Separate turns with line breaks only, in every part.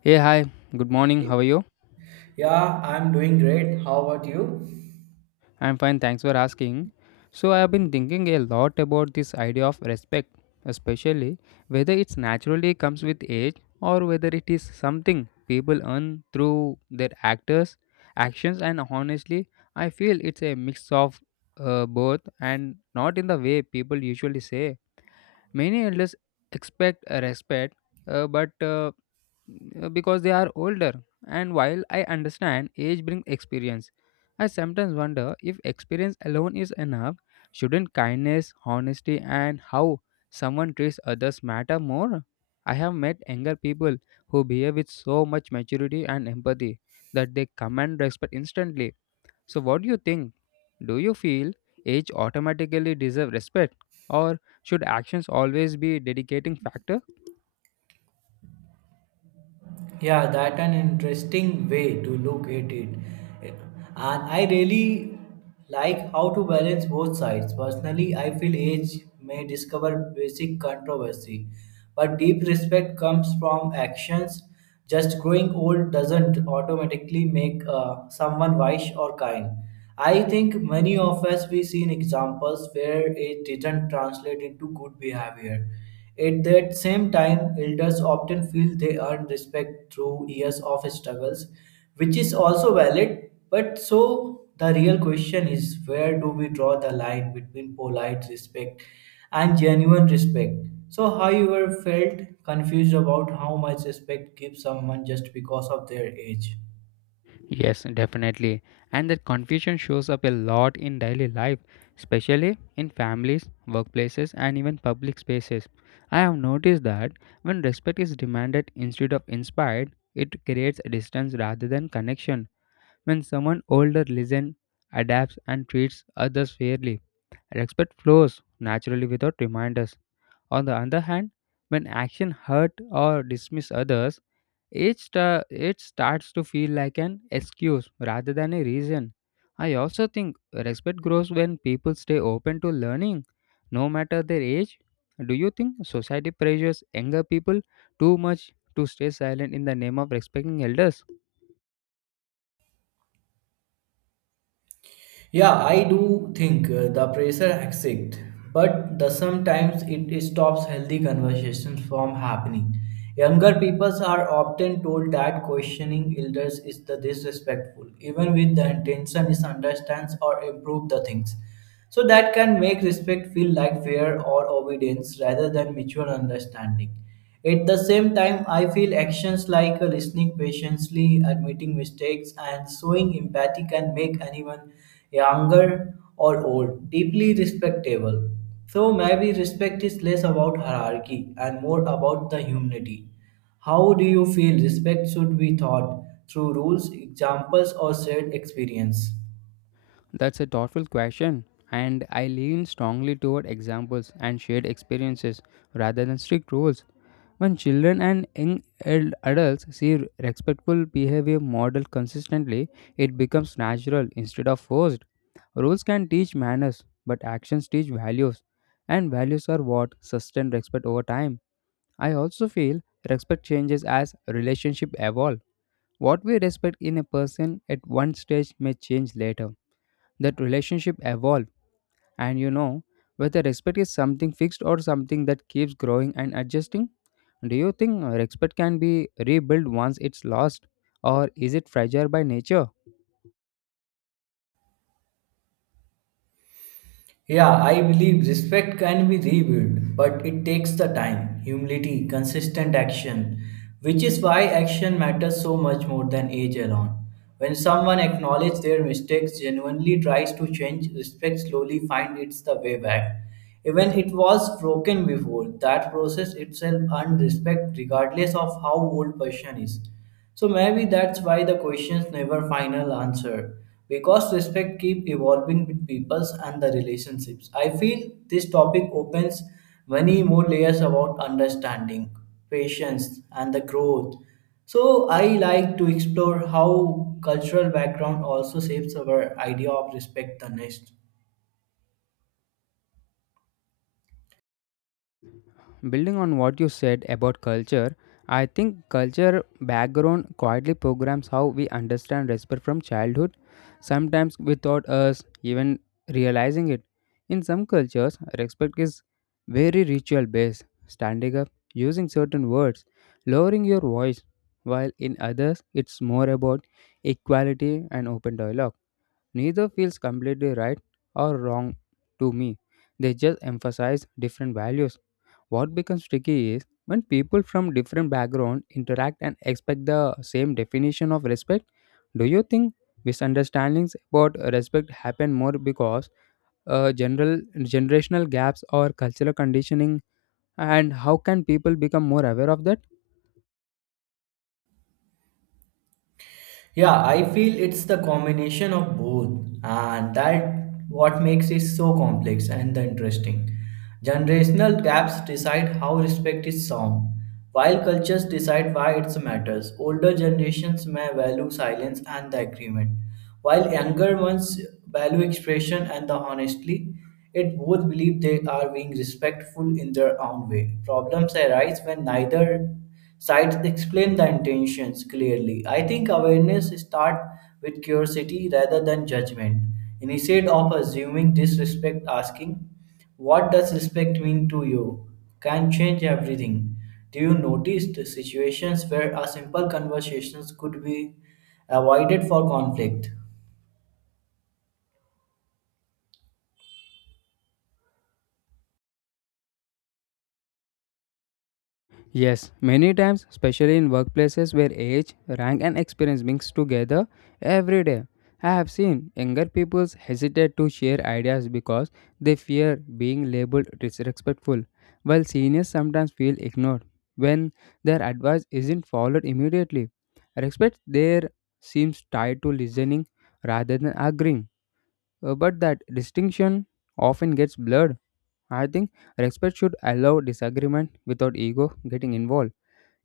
Hey, hi, good morning, how are you?
Yeah, I'm doing great. How about you?
I'm fine, thanks for asking. So, I have been thinking a lot about this idea of respect, especially whether it's naturally comes with age or whether it is something people earn through their actions, and honestly, I feel it's a mix of both and not in the way people usually say. Many elders expect a respect, but because they are older, and while I understand age brings experience, I sometimes wonder if experience alone is enough. Shouldn't kindness, honesty, and how someone treats others matter more? I have met younger people who behave with so much maturity and empathy that they command respect instantly. So, what do you think? Do you feel age automatically deserve respect, or should actions always be dedicating factor?
Yeah, that an interesting way to look at it. And I really like how to balance both sides. Personally, I feel age may discover basic controversy, but deep respect comes from actions. Just growing old doesn't automatically make someone wise or kind. I think many of us we seen examples where it didn't translate into good behavior. At that same time, elders often feel they earn respect through years of struggles, which is also valid. But so the real question is, where do we draw the line between polite respect and genuine respect? So, have you ever felt confused about how much respect give someone just because of their age?
Yes, definitely. And that confusion shows up a lot in daily life, especially in families, workplaces, and even public spaces. I have noticed that when respect is demanded instead of inspired, it creates a distance rather than connection. When someone older listens, adapts, and treats others fairly, respect flows naturally without reminders. On the other hand, when action hurt or dismiss others, it starts to feel like an excuse rather than a reason. I also think respect grows when people stay open to learning, no matter their age. Do you think society pressures younger people too much to stay silent in the name of respecting elders?
Yeah, I do think the pressure exists, but the sometimes it stops healthy conversations from happening. Younger peoples are often told that questioning elders is the disrespectful, even with the intention is understands or improve the things. So that can make respect feel like fear or obedience rather than mutual understanding. At the same time, I feel actions like listening patiently, admitting mistakes, and showing empathy can make anyone younger or old deeply respectable. So maybe respect is less about hierarchy and more about the humanity. How do you feel respect should be taught, through rules, examples, or shared experience?
That's a thoughtful question, and I lean strongly toward examples and shared experiences rather than strict rules. When children and young adults see respectful behavior modeled consistently, it becomes natural instead of forced. Rules can teach manners, but actions teach values, and values are what sustain respect over time. I also feel respect changes as relationships evolve. What we respect in a person at one stage may change later. That relationship evolve, and you know whether respect is something fixed or something that keeps growing and adjusting. Do you think respect can be rebuilt once it's lost, or is it fragile by nature?
Yeah, I believe respect can be rebuilt, but it takes the time, humility, consistent action, which is why action matters so much more than age alone. When someone acknowledges their mistakes, genuinely tries to change, respect slowly finds it's the way back. Even it was broken before, that process itself earned respect regardless of how old person is. So maybe that's why the questions never final answer, because respect keep evolving with peoples and the relationships. I feel this topic opens many more layers about understanding, patience and the growth. So I like to explore how cultural background also shapes our idea of respect the next.
Building on what you said about culture, I think culture background quietly programs how we understand respect from childhood, sometimes without us even realizing it. In some cultures, respect is very ritual based, standing up, using certain words, lowering your voice, while in others, it's more about equality and open dialogue. Neither feels completely right or wrong to me, they just emphasize different values. What becomes tricky is when people from different backgrounds interact and expect the same definition of respect. Do you think misunderstandings about respect happen more because general generational gaps or cultural conditioning? And how can people become more aware of that?
Yeah, I feel it's the combination of both, and that what makes it so complex and the interesting. Generational gaps decide how respect is sound, while cultures decide why it matters. Older generations may value silence and the agreement, while younger ones value expression and the honesty. It both believe they are being respectful in their own way. Problems arise when neither sites explain the intentions clearly. I think awareness start with curiosity rather than judgment. Instead of assuming disrespect, asking, "What does respect mean to you?" can change everything. Do you notice the situations where a simple conversation could be avoided for conflict?
Yes, many times, especially in workplaces where age, rank, and experience mix together every day. I have seen younger people hesitate to share ideas because they fear being labeled disrespectful, while seniors sometimes feel ignored when their advice isn't followed immediately. Respect there seems tied to listening rather than agreeing, but that distinction often gets blurred. I think respect should allow disagreement without ego getting involved.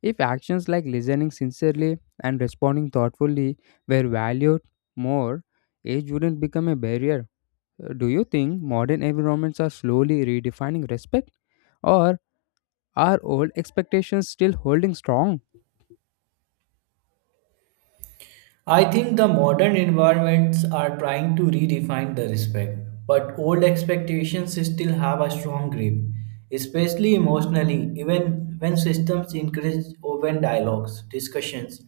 If actions like listening sincerely and responding thoughtfully were valued more, age wouldn't become a barrier. Do you think modern environments are slowly redefining respect, or are old expectations still holding strong?
I think the modern environments are trying to redefine the respect, but old expectations still have a strong grip, especially emotionally, even when systems encourage open dialogues, discussions.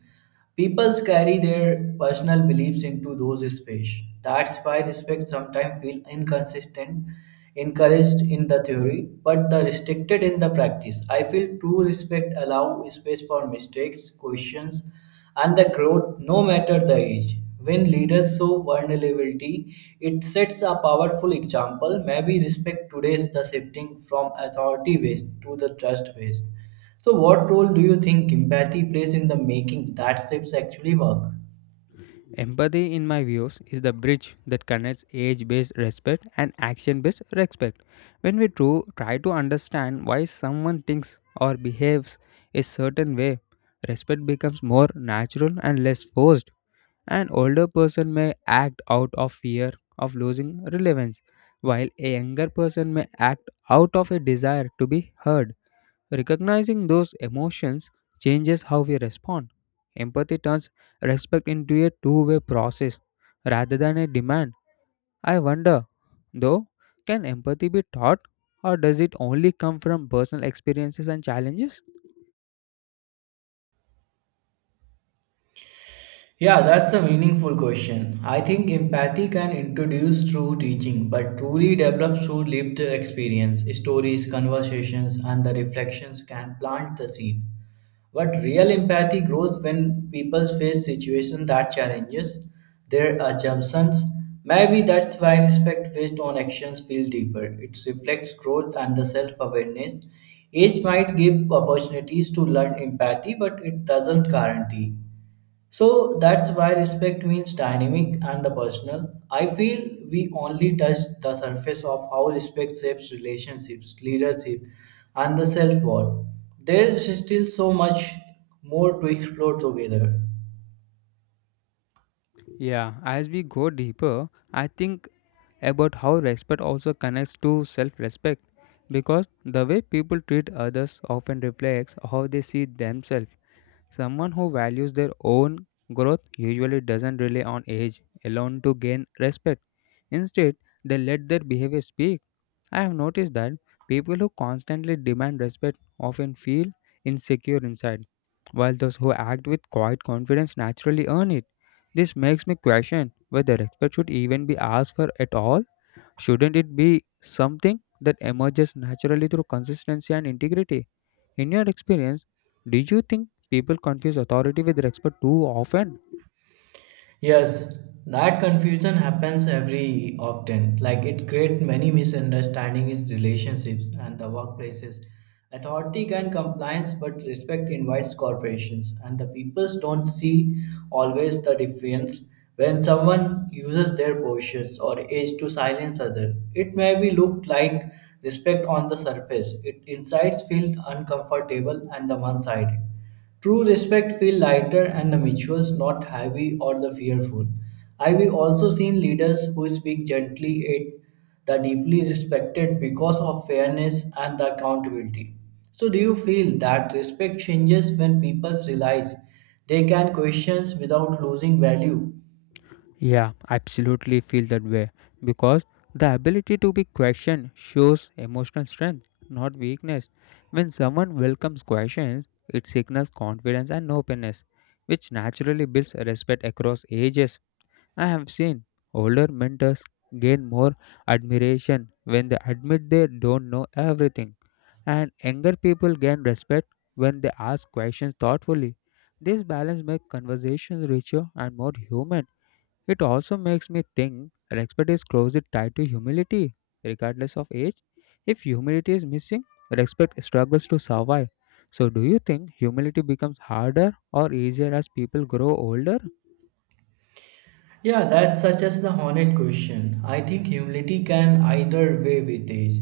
People carry their personal beliefs into those spaces. That's why respect sometimes feels inconsistent, encouraged in the theory, but the restricted in the practice. I feel true respect allows space for mistakes, questions, and the growth, no matter the age. When leaders show vulnerability, it sets a powerful example. Maybe respect today is the shifting from authority based to the trust based. So, what role do you think empathy plays in the making that shifts actually work?
Empathy, in my views, is the bridge that connects age based respect and action based respect. When we try to understand why someone thinks or behaves a certain way, respect becomes more natural and less forced. An older person may act out of fear of losing relevance, while a younger person may act out of a desire to be heard. Recognizing those emotions changes how we respond. Empathy turns respect into a two-way process rather than a demand. I wonder, though, can empathy be taught, or does it only come from personal experiences and challenges?
Yeah, that's a meaningful question. I think empathy can introduce through teaching, but truly develops through lived experience. Stories, conversations, and the reflections can plant the seed. But real empathy grows when people face situations that challenges their assumptions. Maybe that's why respect based on actions feel deeper. It reflects growth and the self-awareness. Age might give opportunities to learn empathy, but it doesn't guarantee. So that's why respect means dynamic and the personal. I feel we only touch the surface of how respect shapes relationships, leadership, and the self worth. There is still so much more to explore together.
Yeah, as we go deeper, I think about how respect also connects to self respect because the way people treat others often reflects how they see themselves. Someone who values their own growth usually doesn't rely on age alone to gain respect. Instead, they let their behavior speak. I have noticed that people who constantly demand respect often feel insecure inside, while those who act with quiet confidence naturally earn it. This makes me question whether respect should even be asked for at all. Shouldn't it be something that emerges naturally through consistency and integrity? In your experience, do you think people confuse authority with respect too often?
Yes, that confusion happens every often. Like it creates many misunderstandings in relationships and the workplaces. Authority can compliance, but respect invites corporations, and the peoples don't see always the difference. When someone uses their positions or age to silence others, it may be looked like respect on the surface. It insides feel uncomfortable and the one-sided. True respect feel lighter and the mutuals, not heavy or the fearful. I've also seen leaders who speak gently it the deeply respected because of fairness and the accountability. So do you feel that respect changes when people realize they can questions without losing value?
Yeah, absolutely feel that way because the ability to be questioned shows emotional strength, not weakness. When someone welcomes questions, it signals confidence and openness, which naturally builds respect across ages. I have seen older mentors gain more admiration when they admit they don't know everything, and younger people gain respect when they ask questions thoughtfully. This balance makes conversations richer and more human. It also makes me think respect is closely tied to humility, regardless of age. If humility is missing, respect struggles to survive. So, do you think humility becomes harder or easier as people grow older?
Yeah, that's such as the honest question. I think humility can either way with age.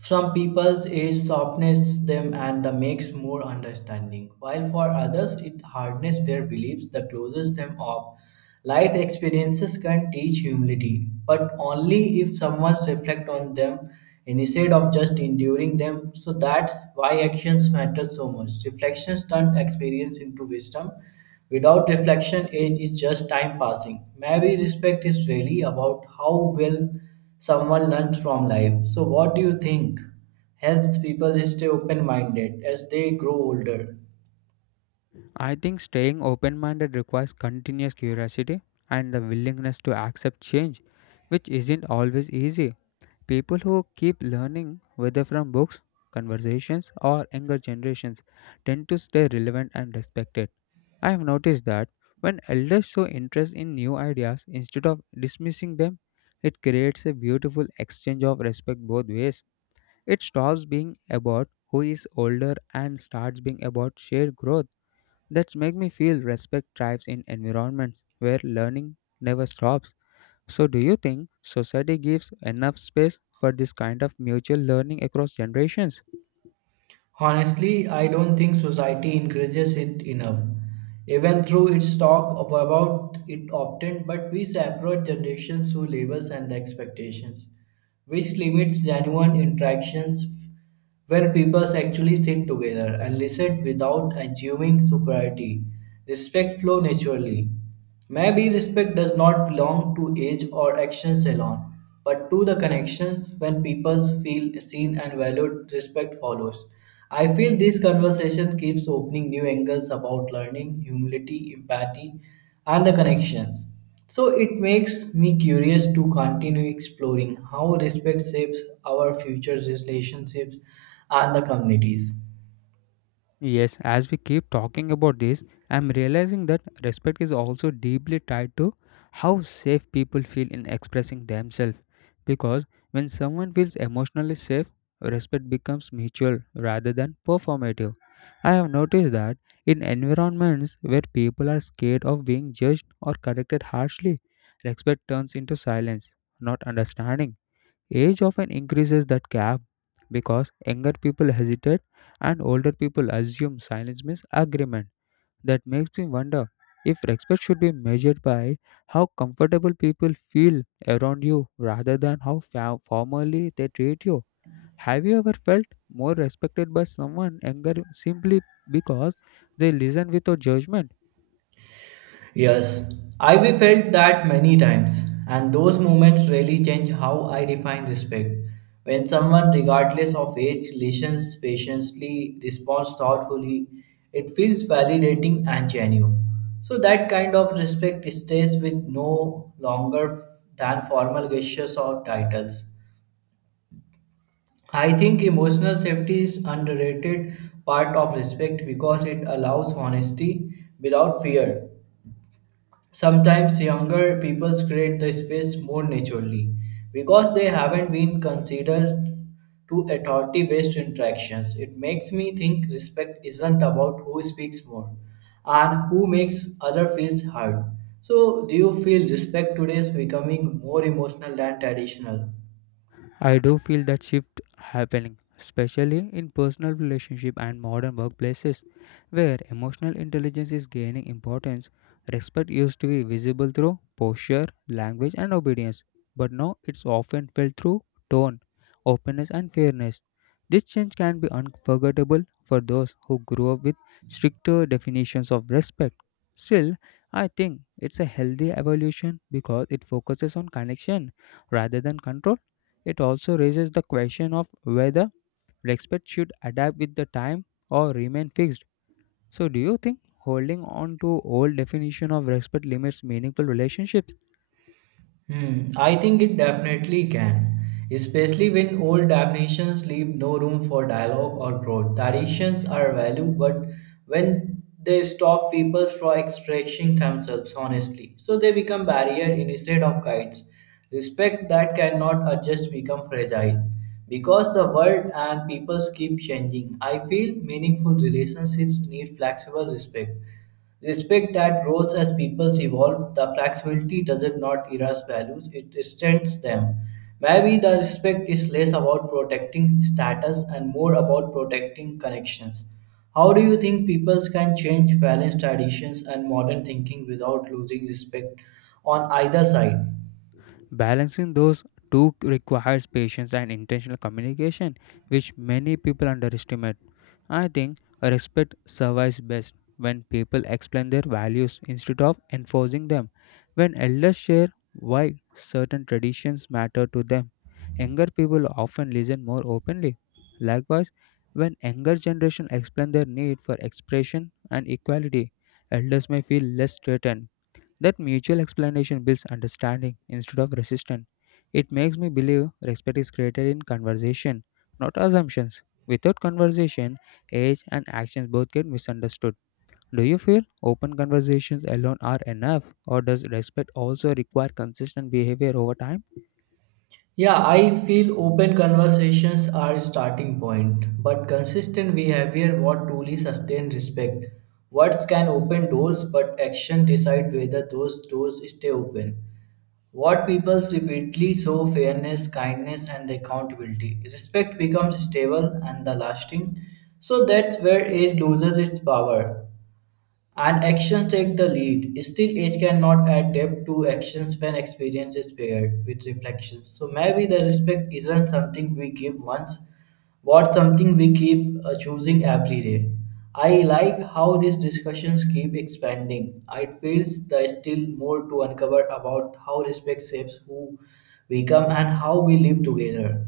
Some people's age softens them and the makes more understanding, while for others it hardens their beliefs that closes them off. Life experiences can teach humility, but only if someone reflects on them instead of just enduring them. So that's why actions matter so much. Reflections turn experience into wisdom. Without reflection, age is just time passing. Maybe respect is really about how well someone learns from life. So, what do you think helps people stay open minded as they grow older?
I think staying open minded requires continuous curiosity and the willingness to accept change, which isn't always easy. People who keep learning, whether from books, conversations, or younger generations, tend to stay relevant and respected. I have noticed that when elders show interest in new ideas instead of dismissing them, it creates a beautiful exchange of respect both ways. It stops being about who is older and starts being about shared growth. That's make me feel respect thrives in environments where learning never stops. So do you think society gives enough space for this kind of mutual learning across generations?
Honestly, I don't think society encourages it enough. Even through its talk of- about it often, but we separate generations through labels and expectations, which limits genuine interactions when people actually sit together and listen without assuming superiority. Respect flow naturally. Maybe respect does not belong to age or actions alone, but to the connections when people feel seen and valued, respect follows. I feel this conversation keeps opening new angles about learning, humility, empathy, and the connections. So it makes me curious to continue exploring how respect shapes our future relationships and the communities.
Yes, as we keep talking about this, I'm realizing that respect is also deeply tied to how safe people feel in expressing themselves. Because when someone feels emotionally safe, respect becomes mutual rather than performative. I have noticed that in environments where people are scared of being judged or corrected harshly, respect turns into silence, not understanding. Age often increases that gap because younger people hesitate and older people assume silence means agreement. That makes me wonder if respect should be measured by how comfortable people feel around you rather than how formally they treat you. Have you ever felt more respected by someone younger simply because they listen without judgment?
Yes, I've felt that many times, and those moments really change how I define respect. When someone, regardless of age, listens patiently, responds thoughtfully, it feels validating and genuine. So that kind of respect stays with no longer than formal gestures or titles. I think emotional safety is underrated part of respect because it allows honesty without fear. Sometimes younger people create the space more naturally because they haven't been considered to authority based interactions. It makes me think respect isn't about who speaks more and who makes other feels heard. So do you feel respect today is becoming more emotional than traditional?
I do feel that shift happening, especially in personal relationship and modern workplaces, where emotional intelligence is gaining importance. Respect used to be visible through posture, language, and obedience, but now it's often felt through tone, openness, and fairness. This change can be unforgettable for those who grew up with stricter definitions of respect. Still, I think it's a healthy evolution because it focuses on connection rather than control. It also raises the question of whether respect should adapt with the time or remain fixed. So, do you think holding on to old definition of respect limits meaningful relationships?
Hmm, I think it definitely can, especially when old definitions leave no room for dialogue or growth. Traditions are value, but when they stop people from expressing themselves honestly, so they become barrier instead of guides. Respect that cannot adjust become fragile because the world and peoples keep changing. I feel meaningful relationships need flexible respect. Respect that grows as peoples evolve. The flexibility doesn't erase values; it strengthens them. Maybe the respect is less about protecting status and more about protecting connections. How do you think peoples can change balanced traditions and modern thinking without losing respect on either side?
Balancing those two requires patience and intentional communication, which many people underestimate. I think respect survives best when people explain their values instead of enforcing them. When elders share why certain traditions matter to them, younger people often listen more openly. Likewise, when younger generation explain their need for expression and equality, elders may feel less threatened. That mutual explanation builds understanding instead of resistance. It makes me believe respect is created in conversation, not assumptions. Without conversation, age and actions both get misunderstood. Do you feel open conversations alone are enough, or does respect also require consistent behavior over time?
Yeah, I feel open conversations are starting point, but consistent behavior what truly sustain respect. Words can open doors, but action decide whether those doors stay open. What people repeatedly show fairness, kindness, and accountability. Respect becomes stable and the lasting. So that's where age loses its power and actions take the lead. Still, age cannot adapt to actions when experience is paired with reflections. So maybe the respect isn't something we give once, but something we keep choosing every day. I like how these discussions keep expanding. It feels there's still more to uncover about how respect shapes who we become and how we live together.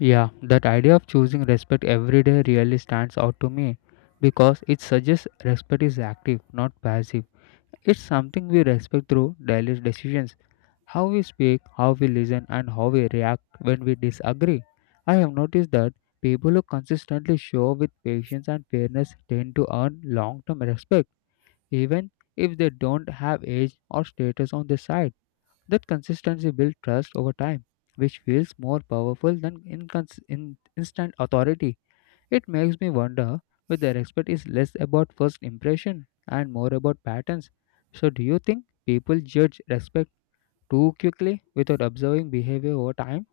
Yeah, that idea of choosing respect every day really stands out to me because it suggests respect is active, not passive. It's something we respect through daily decisions. How we speak, how we listen, and how we react when we disagree. I have noticed that people who consistently show with patience and fairness tend to earn long term respect, even if they don't have age or status on their side. That consistency builds trust over time, which feels more powerful than instant authority. It makes me wonder whether respect is less about first impression and more about patterns. So, do you think people judge respect too quickly without observing behavior over time?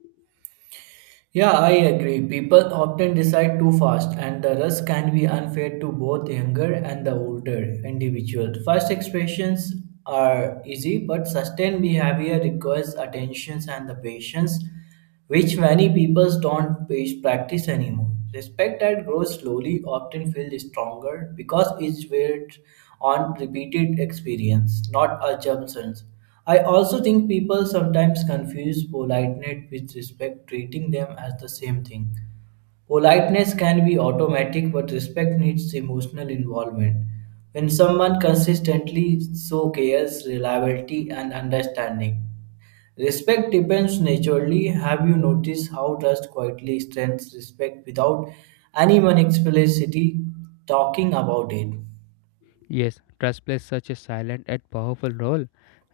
Yeah, I agree. People often decide too fast, and the rush can be unfair to both younger and the older individual. First expressions are easy, but sustained behavior requires attention and the patience, which many people don't practice anymore. Respect that grows slowly often feels stronger because it's built on repeated experience, not assumptions. I also think people sometimes confuse politeness with respect, treating them as the same thing. Politeness can be automatic, but respect needs emotional involvement. When someone consistently shows cares, reliability, and understanding, respect depends naturally. Have you noticed how trust quietly strengthens respect without anyone explicitly talking about it?
Yes, trust plays such a silent and powerful role,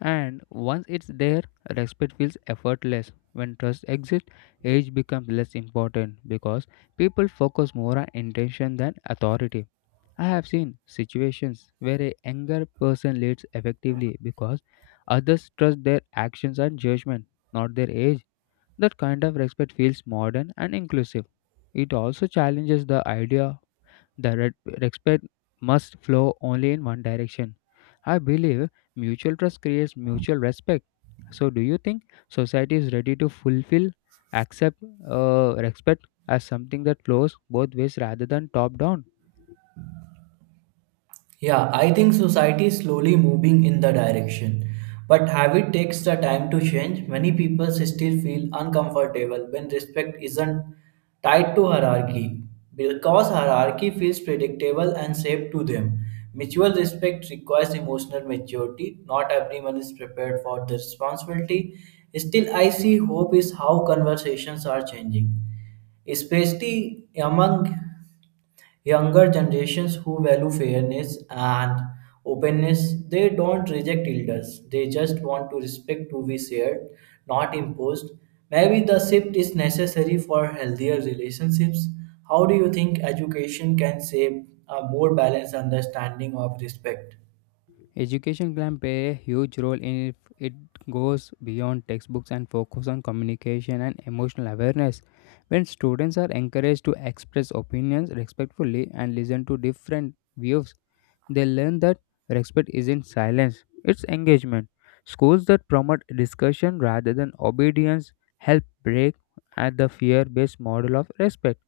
and once it's there, respect feels effortless. When trust exists, age becomes less important because people focus more on intention than authority. I have seen situations where a younger person leads effectively because others trust their actions and judgment, not their age. That kind of respect feels modern and inclusive. It also challenges the idea. The respect must flow only in one direction. I believe mutual trust creates mutual respect. So, do you think society is ready to fulfill, accept, respect as something that flows both ways rather than top down?
Yeah, I think society is slowly moving in the direction. But habit takes the time to change. Many people still feel uncomfortable when respect isn't tied to hierarchy because hierarchy feels predictable and safe to them. Mutual respect requires emotional maturity. Not everyone is prepared for the responsibility. Still, I see hope is how conversations are changing, especially among younger generations who value fairness and openness, they don't reject elders. They just want to respect to be shared, not imposed. Maybe the shift is necessary for healthier relationships. How do you think education can shape a more balanced understanding of respect?
Education can play a huge role in if it goes beyond textbooks and focus on communication and emotional awareness. When students are encouraged to express opinions respectfully and listen to different views, they learn that respect isn't silence, it's engagement. Schools that promote discussion rather than obedience help break at the fear based model of respect.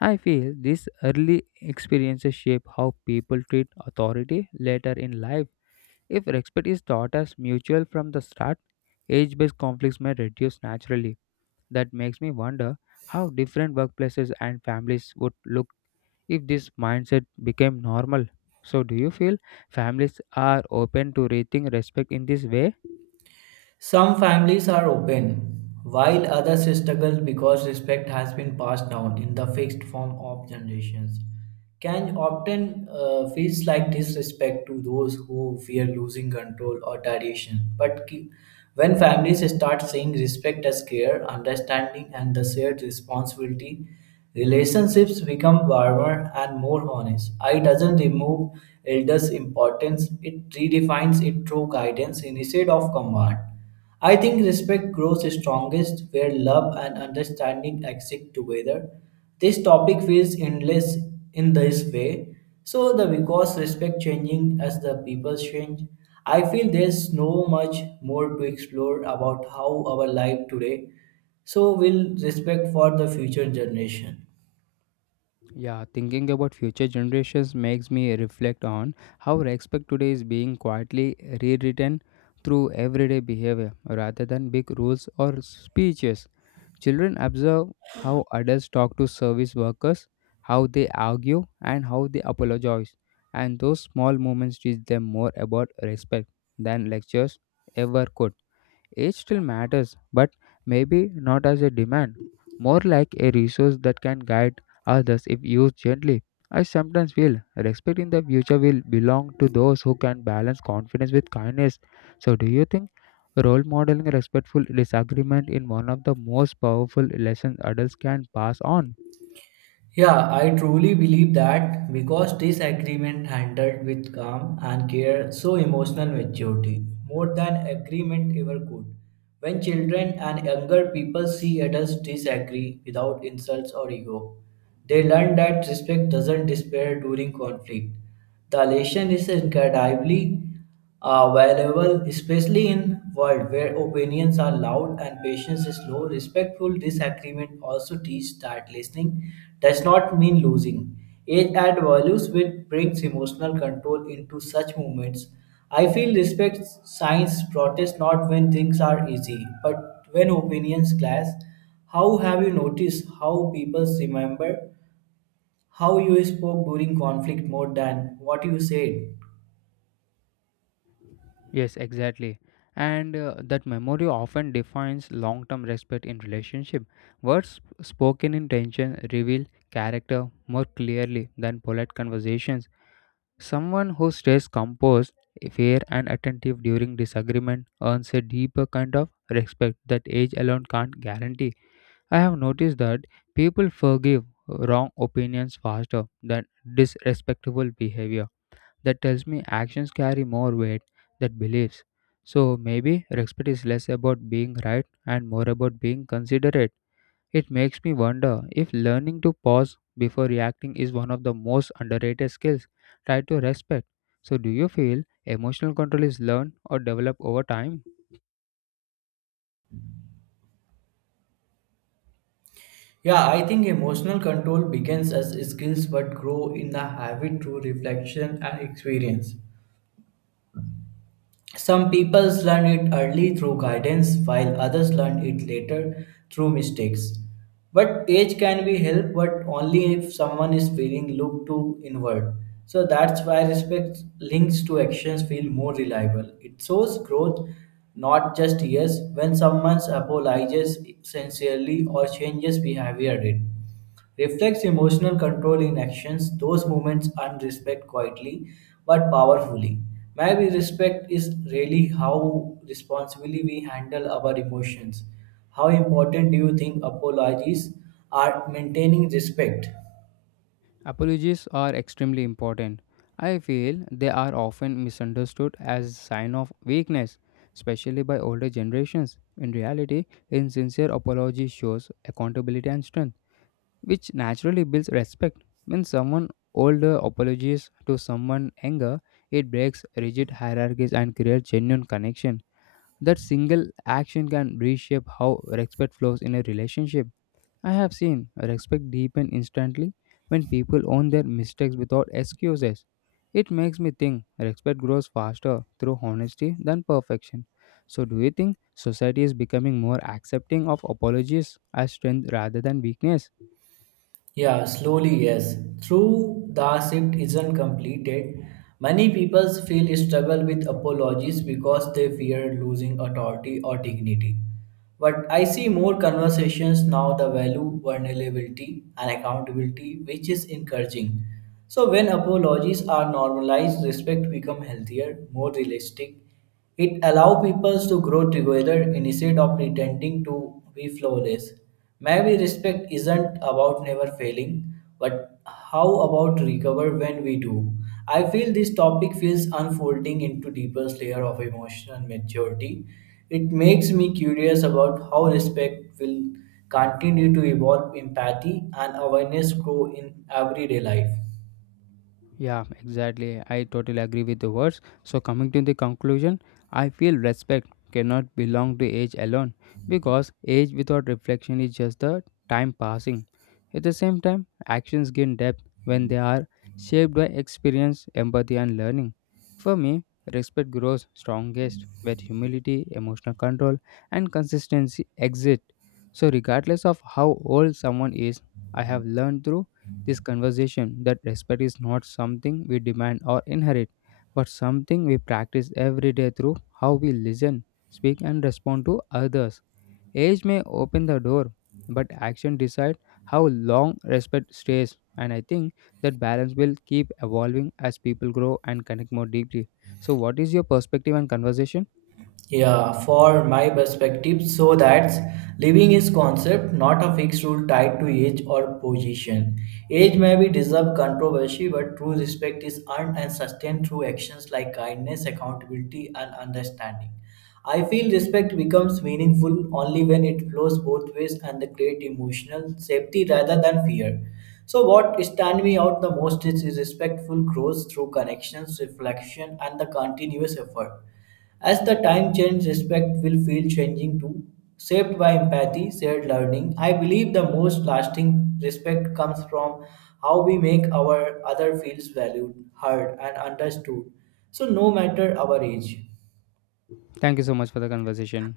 I feel these early experiences shape how people treat authority later in life. If respect is taught as mutual from the start, age based conflicts may reduce naturally. That makes me wonder how different workplaces and families would look if this mindset became normal. So, do you feel families are open to rethink respect in this way?
Some families are open, while others struggle because respect has been passed down in the fixed form of generations. Can often feels like disrespect to those who fear losing control or tradition. But when families start seeing respect as care, understanding, and the shared responsibility, relationships become warmer and more honest. I doesn't remove elders' importance, it redefines it through guidance instead of command. I think respect grows strongest where love and understanding exist together. This topic feels endless in this way. So the because respect changing as the people change, I feel there's no much more to explore about how our life today so will respect for the future generation.
Yeah, thinking about future generations makes me reflect on how respect today is being quietly rewritten through everyday behavior rather than big rules or speeches. Children observe how adults talk to service workers, how they argue, and how they apologize. And those small moments teach them more about respect than lectures ever could. Age still matters, but maybe not as a demand, more like a resource that can guide others if used gently. I sometimes feel respect in the future will belong to those who can balance confidence with kindness. So, do you think role modeling respectful disagreement in one of the most powerful lessons adults can pass on?
Yeah, I truly believe that because this agreement handled with calm and care, so emotional maturity, more than agreement ever could. When children and younger people see adults disagree without insults or ego, they learn that respect doesn't despair during conflict. The lesson is incredibly are valuable, especially in world where opinions are loud and patience is low. Respectful disagreement also teach that listening does not mean losing. Age and values which brings emotional control into such moments. I feel respect signs protest not when things are easy, but when opinions clash. How have you noticed how people remember how you spoke during conflict more than what you said?
Yes, exactly. And that memory often defines long term respect in relationship. Words spoken in tension reveal character more clearly than polite conversations. Someone who stays composed, fair, and attentive during disagreement earns a deeper kind of respect that age alone can't guarantee. I have noticed that people forgive wrong opinions faster than disrespectful behavior that tells me actions carry more weight than beliefs. So maybe respect is less about being right and more about being considerate. It makes me wonder if learning to pause before reacting is one of the most underrated skills tied to respect. So, do you feel emotional control is learned or developed over time?
Yeah, I think emotional control begins as skills but grow in the habit through reflection and experience. Some people learn it early through guidance while others learn it later through mistakes. But age can be helped but only if someone is feeling look to inward. So that's why respect links to actions feel more reliable. It shows growth, not just years, when someone apologizes sincerely or changes behavior. It reflects emotional control in actions. Those moments earn respect quietly but powerfully. Maybe respect is really how responsibly we handle our emotions. How important do you think apologies are maintaining respect?
Apologies are extremely important. I feel they are often misunderstood as sign of weakness, especially by older generations. In reality, insincere apology shows accountability and strength, which naturally builds respect. When someone older apologizes to someone younger, it breaks rigid hierarchies and creates genuine connection. That single action can reshape how respect flows in a relationship. I have seen respect deepen instantly when people own their mistakes without excuses. It makes me think respect grows faster through honesty than perfection. So, do you think society is becoming more accepting of apologies as strength rather than weakness?
Yeah, slowly, yes. Through the shift isn't completed, many people feel struggle with apologies because they fear losing authority or dignity. But I see more conversations now the value, vulnerability, and accountability, which is encouraging. So when apologies are normalized, respect become healthier, more realistic. It allow people to grow together instead of pretending to be flawless. Maybe respect isn't about never failing, but how about recover when we do? I feel this topic feels unfolding into deeper layer of emotional maturity. It makes me curious about how respect will continue to evolve empathy and awareness grow in everyday life.
Yeah, exactly. I totally agree with the words. So, coming to the conclusion, I feel respect cannot belong to age alone because age without reflection is just the time passing. At the same time, actions gain depth when they are shaped by experience, empathy, and learning. For me, respect grows strongest where humility, emotional control, and consistency exist. So, regardless of how old someone is, I have learned through this conversation that respect is not something we demand or inherit, but something we practice every day through how we listen, speak, and respond to others. Age may open the door, but action decides how long respect stays. And I think that balance will keep evolving as people grow and connect more deeply. So, what is your perspective and conversation?
Yeah, for my perspective, so that's living is concept, not a fixed rule tied to age or position. Age may be deserve controversy, but true respect is earned and sustained through actions like kindness, accountability, and understanding. I feel respect becomes meaningful only when it flows both ways and they create emotional safety rather than fear. So, what stand me out the most is respectful growth through connections, reflection, and the continuous effort. As the time changes, respect will feel changing too, shaped by empathy, shared learning. I believe the most lasting respect comes from how we make our other feels valued, heard, and understood. So, no matter our age.
Thank you so much for the conversation.